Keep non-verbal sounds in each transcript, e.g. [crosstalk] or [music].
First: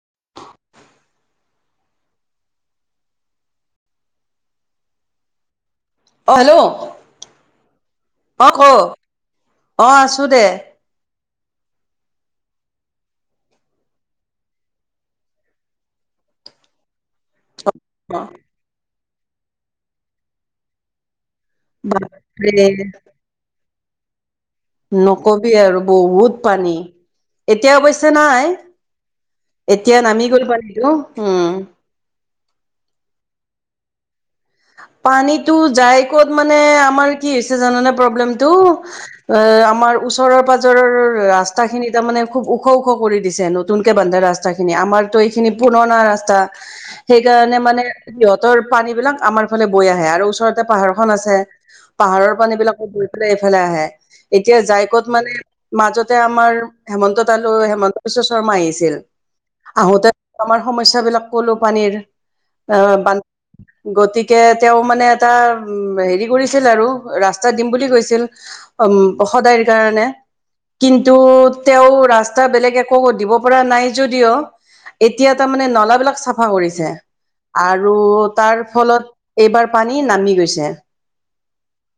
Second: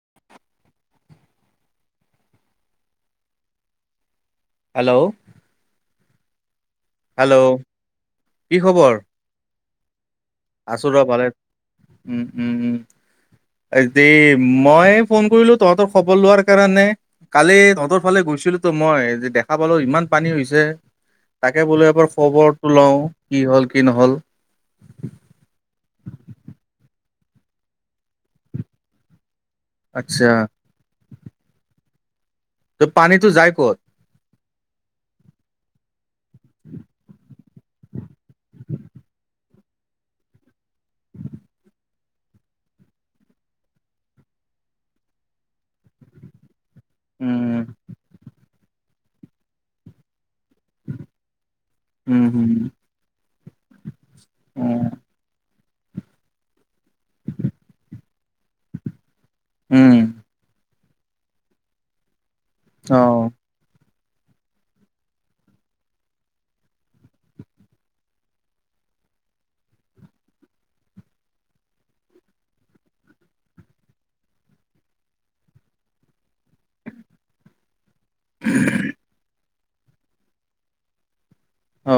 [inaudible] Hello, অ, hello, hello অ, কি ক' অ, আছো দে। আছোঁ ৰ ভালে উম -উম -উম এই দে। মই ফোন কৰিলোঁ তহঁতৰ খবৰ লোৱাৰ কাৰণে। কালি তহঁতৰ অ ফালে গৈছিলো তো মই যে দেখা পালো ইমান পানী হৈছে। তাকে বোলে এবাৰ বাপৰে খবৰটো লওঁ কি হ'ল কি নহ'ল। নকবি আৰু বহুত পানী। এতিয়া অৱশ্যে নাই। এতিয়া নামি আচ্ছা। গল পানীতো। ত' পানীতো যায় ক'ত? পানীতো যায় ক'ত মানে আমাৰ কি হৈছে জানানে প্ৰব্লেমটো? অ আমাৰ ওচৰ ৰৰ পাজৰৰ ৰাস্তাখিনিত তাৰ মানে খুব ওখ-ওখ কৰি দিছে নতুনকে বান্ধা ৰাস্তাখিনি আমাৰতো এইখিনি পুৰণা ৰাস্তা। সেই কাৰণে উম, মানে সিহঁতৰ পানীবিলাক আমাৰ ফালে বৈ আহে আৰু ওচৰত তে পাহাৰ খন আছে উম, পাহাৰৰ পানী উম, বিলাকো বৈ পেলাই এইফালে আহে। এতিয়া যাইকত মানে মাজতে আমাৰ হেমন্ত তালৈ হেমন্ত বিশ্ব শৰ্মা আহিছিল উম, আহোতে আমাৰ সমস্যাবিলাক কলো পানীৰ। অ বান গতি কে তেওঁ মানে এটা উম হেৰি কৰিছিল আৰু ৰাস্তা দিম বুলি কৈছিল। অম সদায়ৰ কাৰণে। কিন্তু তেওঁ ৰাস্তা বেলেগ একো দিব পৰা নাই যদিও এতিয়া তামানে নলাবিলাক চাফা কৰিছে। আৰু তাৰ ফলত এইবাৰ পানী নামি গৈছে। অ।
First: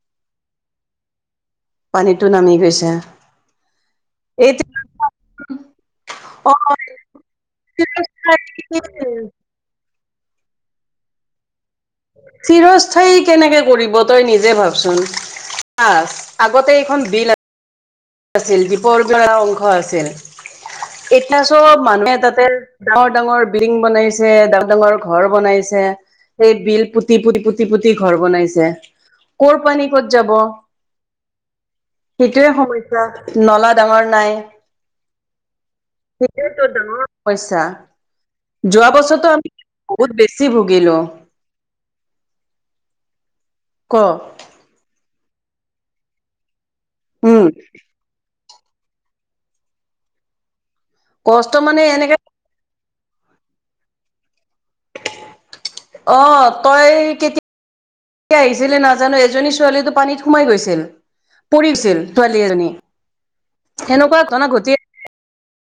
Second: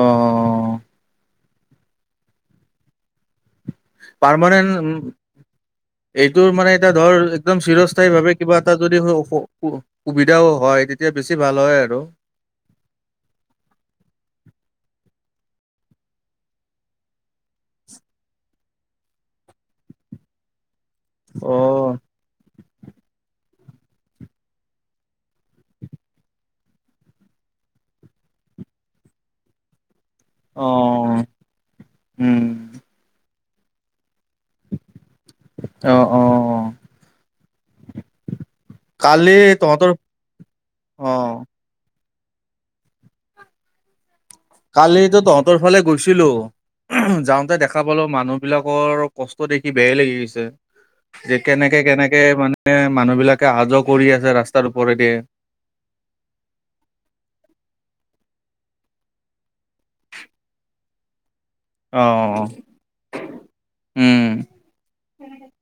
পানীটো নামি গৈছে। এতিয়া পাৰমানেণ্ট উম এইটোৰ অ মানে এটা ধৰ একদম চিৰস্থায়ী ভাৱে কিবা এটা যদি হয় উ স সু সুবিধাও হয় তেতিয়া বেছি ভাল হয় আৰু। চিৰস্থায়ী কেনেকে কৰিব তই নিজে ভাবচোন। চা আগতে এইখন বিল আ আছিল দিপৰবিলৰ এটা অংশ আছিল, এতিয়া চব অ'। মানুহে তাতে ডাঙৰ-ডাঙৰ বিং বনাইছে ডাঙৰ-ডাঙৰ ঘৰ বনাইছে। এই বিল পুতি পু পুতি পুতি ঘৰ বনাইছে, কৰ পানী কত যাব? অ', সেইটোৱে উম, সমস্যা নলা ডাঙৰ নাই। অ', সেইটোৱেইটো অ', ডাঙৰ সমস্যা। যোৱা কালি বছৰটো আমি তহঁতৰ বহুত বেছি ভুগিলো। অ', ক। কালিতো তহঁতৰ ফালে গৈছিলো উম যাওঁতে দেখা পালো মানুহ বিলাকৰ কষ্ট দেখি বেয়াই লাগি গৈছে। যে কষ্ট মানে কেনেকে এনেকে কেনেকে মানে মানুহ বিলাকে আহা যোৱা কৰি আছে ৰাস্তাৰ ওপৰেদি। অ তই কেতি য়া আহিছিলি নাজানো এজনী ছোৱালীটো পানীত সোমাই গৈছিল। পৰিছিল ছোৱালী অ', এজনী। সেনেকুৱা উম, ঘটনা ঘটিয়ে [inaudible]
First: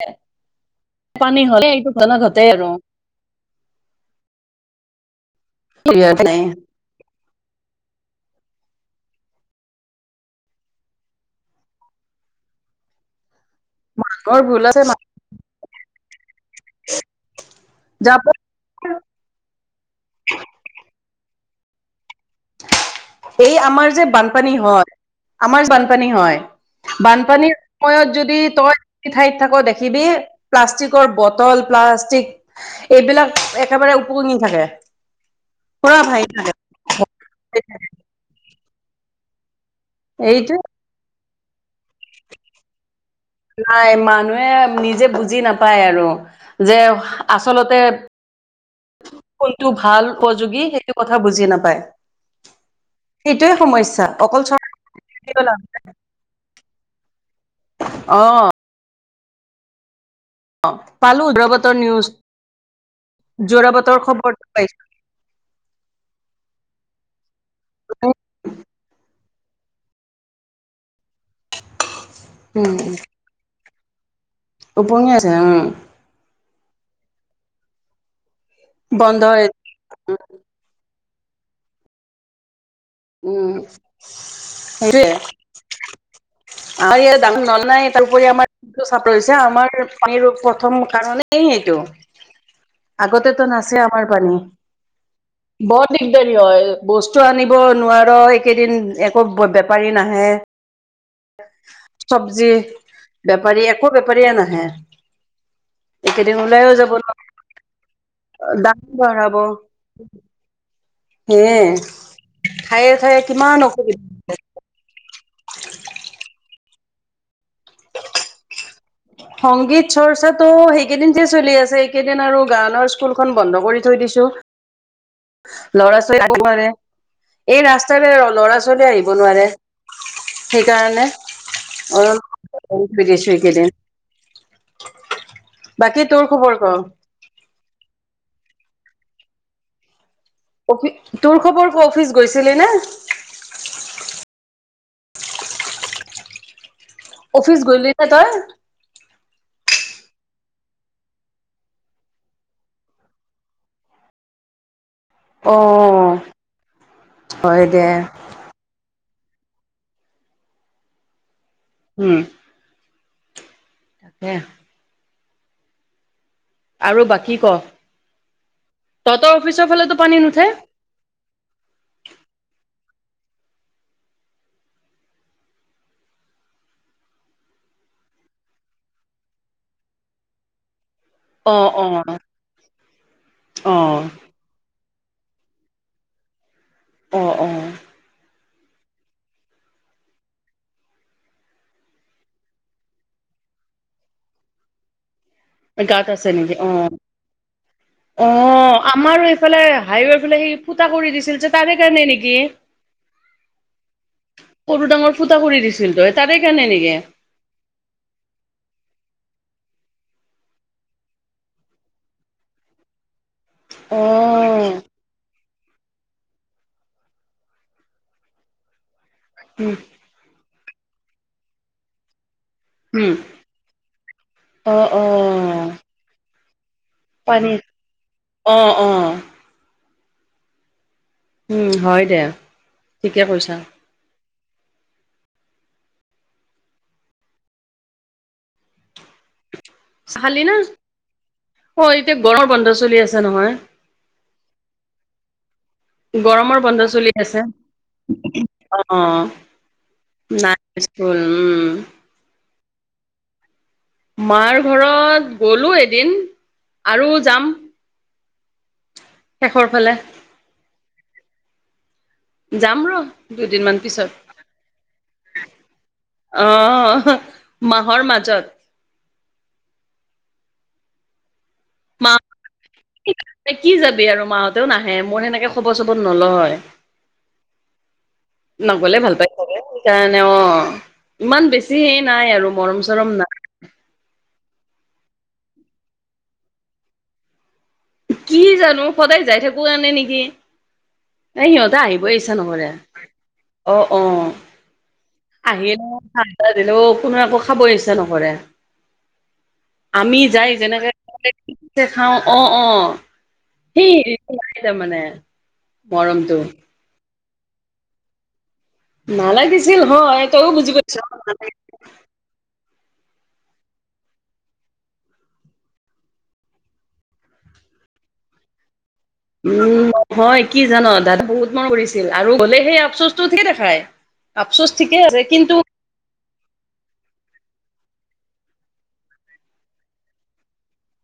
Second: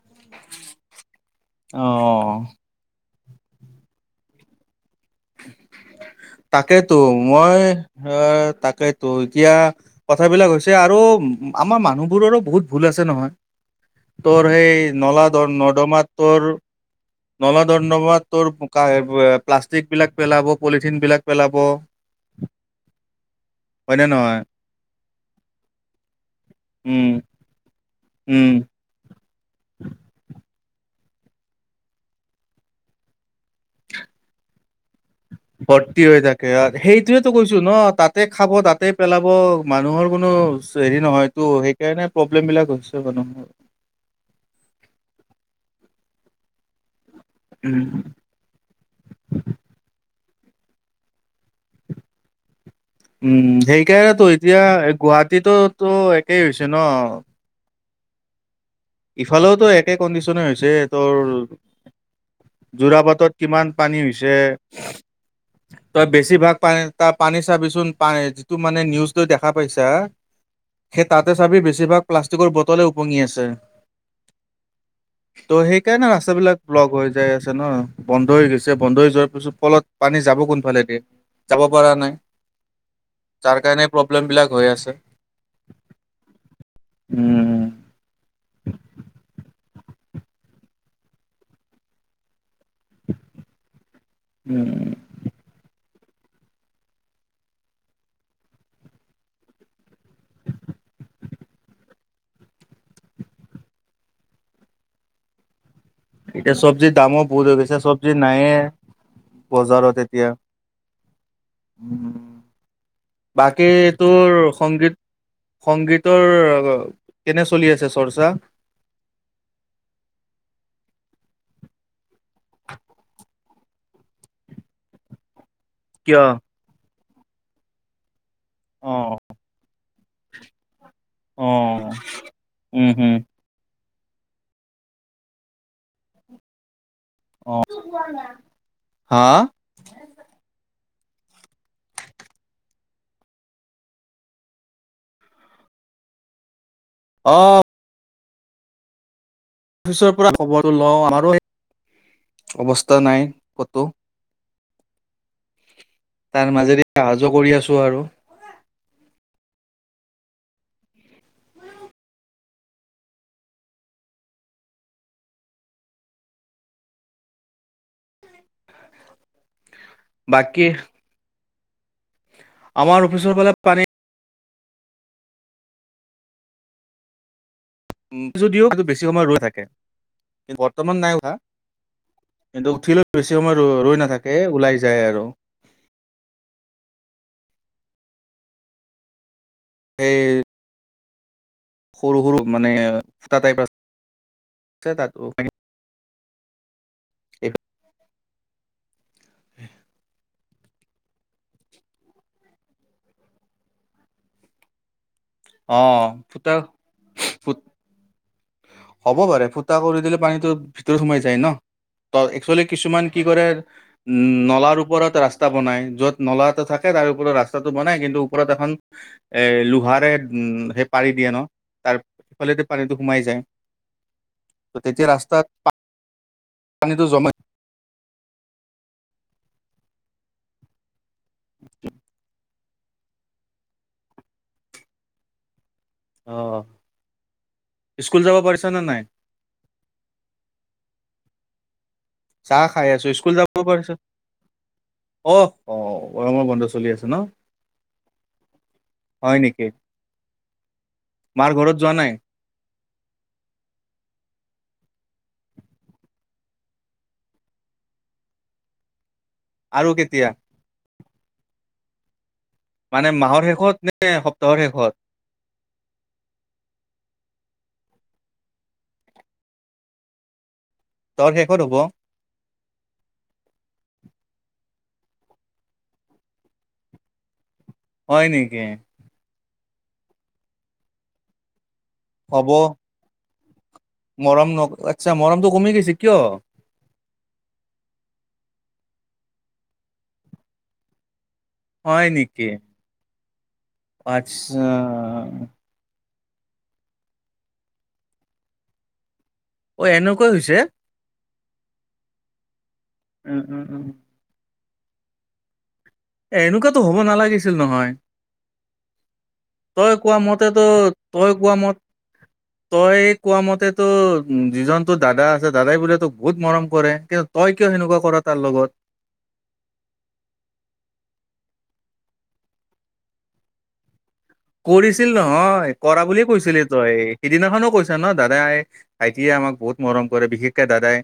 [unintelligible] পানী হলে এইটো ঘটনা অ', ঘটেই আৰু। [inaudible] [unintelligible] তাকেতো মই আ তাকেইতো এতিয়া কথাবিলাক হৈছে আৰু আমাৰ মানুহবোৰৰো বহুত ভুল আছে নহয়। বৰ তোৰ ভুল আছে সেই নলা দৰ নৰ্দমাত তোৰ নলাদন্ৰৰ্মাত জাপান তোৰ কা এই প্লাষ্টিক বিলাক পেলাব পলিথিন বিলাক পেলাব। এই আমাৰ যে হয়নে নহয় বানপানী হয়, আমাৰ যে বানপানী হয়। উম বানপানীৰ সময়ত যদি উম তই সেই ঠাইত থাক দেখিবি প্লাষ্টিকৰ বটল, প্লাষ্টিক এইবিলাক একেবাৰে উপঙি থাকে। পুৰা ভৰ্তি হৈ ভাহি থাকে, অ সেইটোয়েটো কৈছো ন তাতে খাব তাতে পেলাব মানুহৰ কোনো এইটো হেৰি নহয় তো সেইকাৰণে প্ৰব্লেম বিলাক হৈছে মানুহৰ। নাই মানুহে নিজে বুজি নাপায় আৰু, যে আচলতে উম কোনটো ভাল উপযোগী সেইটো কথা বুজি নাপায়। সেইটোয়ে উম' সমস্যা সেইকাৰণেতো অকল এতিয়া চৰকাৰ গুৱাহাটীতো তো একেই হৈছে ন। অ। ইফালেওতো একে কণ্ডিশনে হৈছে তোৰ। পালো যোৰাবাটৰ নিউজ যোৰাবাটত কিমান যোৰাবাটৰ পানী হৈছে। খবৰটো পাইছো তই বেছি ভাগ পানী তাৰ পানী চাবিচোন, পানী যিটো মানে নিউজটো দেখা পাইছা সেই তাতে চাবি বেছিভাগ প্লাষ্টিকৰ উম বটলে উপঙি আছে। উপঙি আছে। ত' উম সেইকাৰণে ৰাস্তা বিলাক ব্লক হৈ যায় আছে ন, বন্ধ হৈ গৈছে, বন্ধ হৈ যোৱাৰ পিছত ফলত পানী যাব কোনফালে দি? যাব পৰা নাই। উম তাৰ কাৰণে প্ৰব্লেমবিলাক হৈ আছে। সেইটোয়ে আমাৰ ই ডাঙৰ উম নল নাই তাৰপৰি আমাৰ [unintelligible] [unintelligible] আমাৰ পানীৰ প্ৰথম কাৰণেই এইটো আগতেতো নাচে আমাৰ পানী। উম বৰ দিগদাৰি হয়, বস্তু আনিব নোৱাৰ এইকেইদিন, একো বেপাৰী নাহে। চবজি, বেপাৰী একো বেপাৰীয়ে নাহে। [inaudible] এইকেইদিন এতিয়া ওলাইও যাব চবজিৰ দামো বহুত হৈ গৈছে, চবজি নোৱাৰো নাইয়ে দাম বঢ়াব বজাৰত এতিয়া। সেয়ে উম' ঠায়ে ঠায়ে কিমান বাকী অসুবিধা তোৰ সংগীত, সংগীতৰ কেনে চলি আছে চৰ্চা? সংগীত চৰ্চাটো সেইকেইদিন যে চলি আছে, এইকেইদিন আৰু গানৰ স্কুলখন বন্ধ কৰি থৈ দিছোঁ। লৰা কিয় ছোৱালী আহিব [unintelligible] নোৱাৰে। এই ৰাস্তাৰে ল'ৰা-ছোৱালী অ আহিব নোৱাৰে। সেইকাৰণে। অ [unintelligible] অলপ উম ৰেষ্ট হম লৈছোঁ এইকেইদিন। বাকী তোৰ খবৰ ক? অ, হা। অফিচ, তোৰ খবৰ ক অফিচ গৈছিলি নে? অ অফিচ গ'লি নে তই? অফিচৰ পৰা খবৰটো লওঁ, আমাৰো একে অৱস্থা নাই কতো [unintelligible] অ। তাৰ মাজেদি অহা-যোৱা কৰি হয় আছো দে আৰু। উম'। তাকে। আৰু বাকী ক, তহতৰ অফিচৰ ফালেতো পানী নুঠে। বাকী আমাৰ অফিচৰ ফালে পানী। যদিও বেছি সময় ৰৈ নাথাকে, কিন্তু বৰ্তমান নাই। হা, অ অ কিন্তু উঠিলেও বেছি সময় ৰৈ, অ ৰৈ নাথাকে ওলাই যায় আৰু। অ-অ। এই সৰু-সৰু মানে ফুটা টাইপ আছে তাত। গাঁত আছে নেকি অ, অ, আমাৰো এইফালে হাইৱেৰফালে সি ফুটা কৰি দিছিল যে, তাৰে কাৰণে নেকি সৰু- ডাঙৰ। ফুটা কৰি অ দিছিল তই, তাৰে ফুটা কাৰণে নেকি। [inaudible] হ'ব পাৰে। ফুটা কৰি দিলে পানীটো ভিতৰত সোমাই যায় ন, ত একচুৱেলি কিছুমান কি কৰে উম' নলাৰ অ', ওপৰত ৰাস্তা ৰাস্তা বনাই, য'ত নলা এটা থাকে তাৰ ওপৰত ৰাস্তাটো বনাই। কিন্তু ওপৰত এখন এ উম, লোহাৰে উম' সেই পাৰি দিয়ে ন। তাৰ সিফালে দি পানীটো উম, সোমাই যায় ত' অ', তেতিয়া ৰাস্তাত পা পানীত, অ অ। উম হয় দে, ঠিকে কৈছা। অ স্কুল যাব পাৰিছ নে নাই? চাহ খালি না? অ এতিয়া গৰমৰ চাহ বন্ধ খাই চলি আছো আছে স্কুল নহয়। যাব পাৰিছ গৰমৰ বন্ধ চলি আছে। অ, হয় নেকি নাই স্কুল, মাৰ উম। ঘৰত যোৱা নাই মাৰ ঘৰত গ'লো এদিন আৰু যাম। শেষৰ আৰু ফালে। কেতিয়া যাম মানে ৰহ মাহৰ শেষত দুদিনমান নে পিছত। সপ্তাহৰ শেষত অ হ মাহৰ মাজত। তৰ শেষত হ'ব। মা কি যাবি আৰু মাহঁতেও নাহে মোৰ সেনেকে খবৰ চবৰ নলও হয়। হয় নেকি নগলে ভাল পাই চাগে সেইকাৰণে অ ইমান বেছি হেই নাই হ'ব আৰু মৰম চৰম না মৰম নক আচ্ছা মৰমটো কমি গৈছি, কিয়? কি জানো সদায় যাই থাকো কাৰনে নেকি। এই সিহঁতে আহিবই ইচ্ছা নকৰে। অ আচ্ছা। [unintelligible] ঠাণ্ডা দিলেও কোনো একো খাব ইচ্ছা নকৰে। অ আমি এনেকুৱাই যাই হৈছে যেনেকে [unintelligible] খাওঁ, অ অ। উম উম উম সেই হেৰিটো নাই তামানে। এ এনেকুৱাতো হ'ব নালাগিছিল নহয়। নালাগিছিল তই কোৱা হয় তইও মতেতো বুজি পাইছ তই কোৱা মত তই কোৱা মতেতো যিজন তোৰ দাদা আছে দাদাই বোলে তোক বহুত মৰম কৰে। কিন্তু তই কিয় সেনেকুৱা কৰা তাৰ লগত? উম নহয় কি জান' দাদা বহুত মন কৰিছিল আৰু গলে সেই আফচোচটো ঠিকে দেখাই। আফচোচ ঠিকে কৰিছিল আছে কিন্তু নহয় কৰা বুলি কৈছিলি তই সিদিনাখনো কৈছা ন দাদাই ভাইটিয়ে আমাক বহুত মৰম কৰে বিশেষকে দাদাই।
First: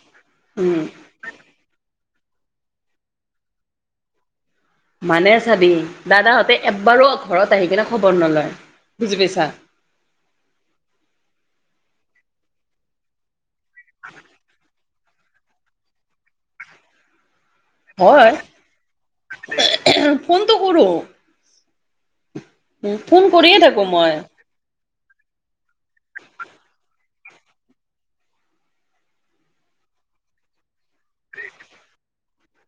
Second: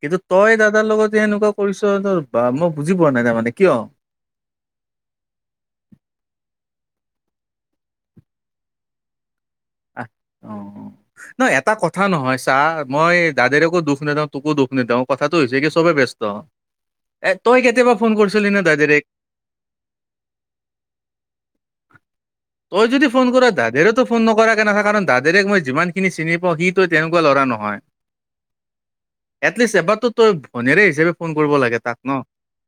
কিন্তু তই উম দাদাৰ লগত যে এনেকুৱা কৰিছ তোৰ বা মই বুজি পোৱা নাই তাৰমানে কিয়? মানে চাবি দাদাহঁতে এব্বাৰো ঘৰত আহি কিনে খবৰ নলয়, বুজি পাইছা? আহ অ, নয় এটা কথা নহয় ছা মই দাদাৰেকো দুখ নেদেওঁ, তোকো দুখ নেদেওঁ কথাটো হৈছে কি চবে ব্যস্ত। এ, তই কেতিয়াবা ফোন হয় কৰিছিলি নে দাদেৰেক? ফোনটো কৰো তই যদি ফোন কৰা কৰিয়ে থাকো দাদেৰেতো মই। ফোন নকৰাক কে নাথাকাৰ কাৰণ দাদেৰেক মই যিমানখিনি চিনি পাওঁ সিটো তেনেকুৱা ল'ৰা নহয়। এটলিষ্ট এবাৰতো তই ভনেৰে হিচাপে ফোন কৰিব লাগে তাক ন।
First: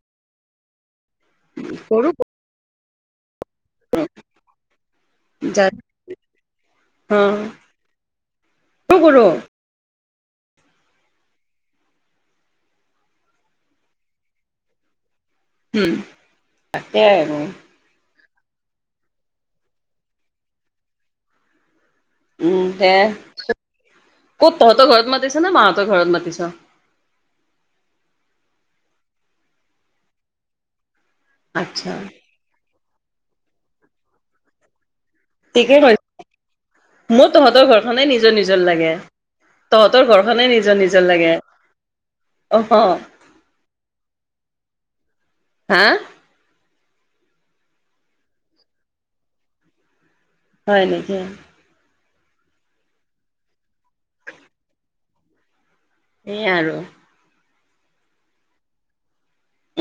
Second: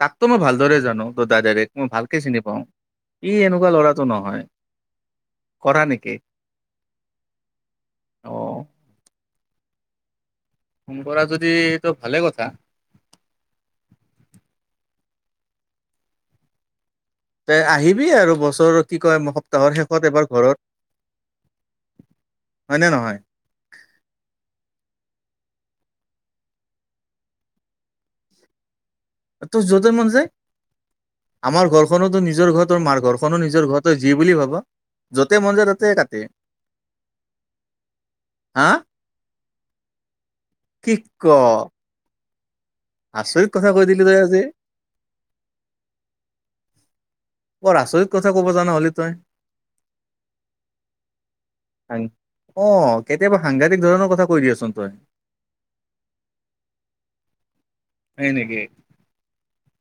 তাকতো মই ভালদৰে জানো তোৰ দাদেৰেক মই কৰো ভালকে চিনি পাওঁ। ই এনেকুৱা ল'ৰাটো নহয়, কৰা নেকি? অ, [unintelligible] অ কৰো। ফোন কৰা যদি এইটো ভালে কথা। উম তাকে [unintelligible] তে আহিবি আৰু বছৰত কি কয় সপ্তাহৰ শেষত এবাৰ ঘৰত। উম হয় নে দে নহয়? ক'ত ঘৰত মাতিছ নে মা হতৰ ঘৰত মাতিছ? তোৰ যতে মন যায়। আমাৰ আচ্ছা ঘৰখনতো নিজৰ ঘৰ। তোৰ মাৰ ঘৰখনো নিজৰ ঘৰ তই যি বুলি ভাবা। [unintelligible] ঠিকে তাতে কৈছ কাটে মোৰ তহঁতৰ ঘৰখনে নিজৰ নিজৰ হা লাগে। তহঁতৰ ঘৰখনে নিজৰ কি নিজৰ ক লাগে অঁহ। আচৰিত কথা কৈ দিলি তই আজি। হা? বৰ আচৰিত কথা ক'ব জান হলি তই। হয় নেকি? অঁ কেতিয়াবা সাংঘাতিক ধৰণৰ কথা কৈ দিয়াচোন তই? এই আৰু হয় নেকি?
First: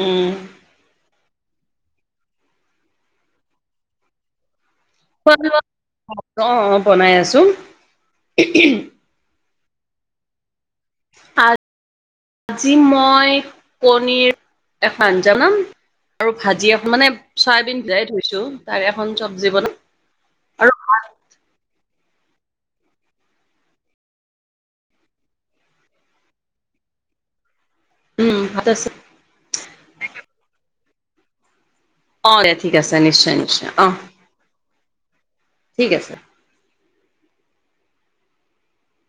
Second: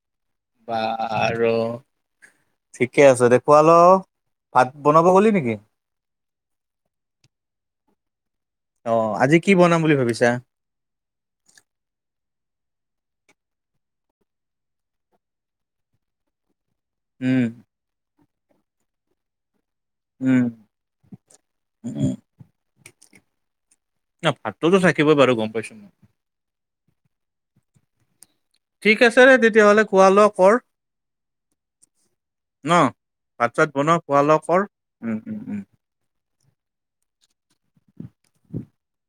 উম বা আৰু ঠিকে আছে দেখুৱাল ভাত বনাব গ'লি খোৱা নেকি? লোৱা অ, অ বনাই আছো। অ, আজি কি বনাম বুলি ভাবিছা? আ আজি মই কনীৰ এখন জনাম, আৰু ভাজি এখন মানে, উম, চয়াবিন দিলাই থৈছোঁ তাৰে এখন চব্জি বনাম। উম। আৰু উ ন ভাততো থাকিবই বাৰু গম পাইছো ন? উম, [unintelligible] ঠিকে আছেৰে তেতিয়াহ'লে ঘোৱা ল কৰ। অ দে ন, ঠিক আছে নিশ্চয় ভাত নিশ্চয় চাত অ বনাওঁ, খোৱা-লোৱা কৰ উম, উম, উম। ঠিক আছে। [unintelligible]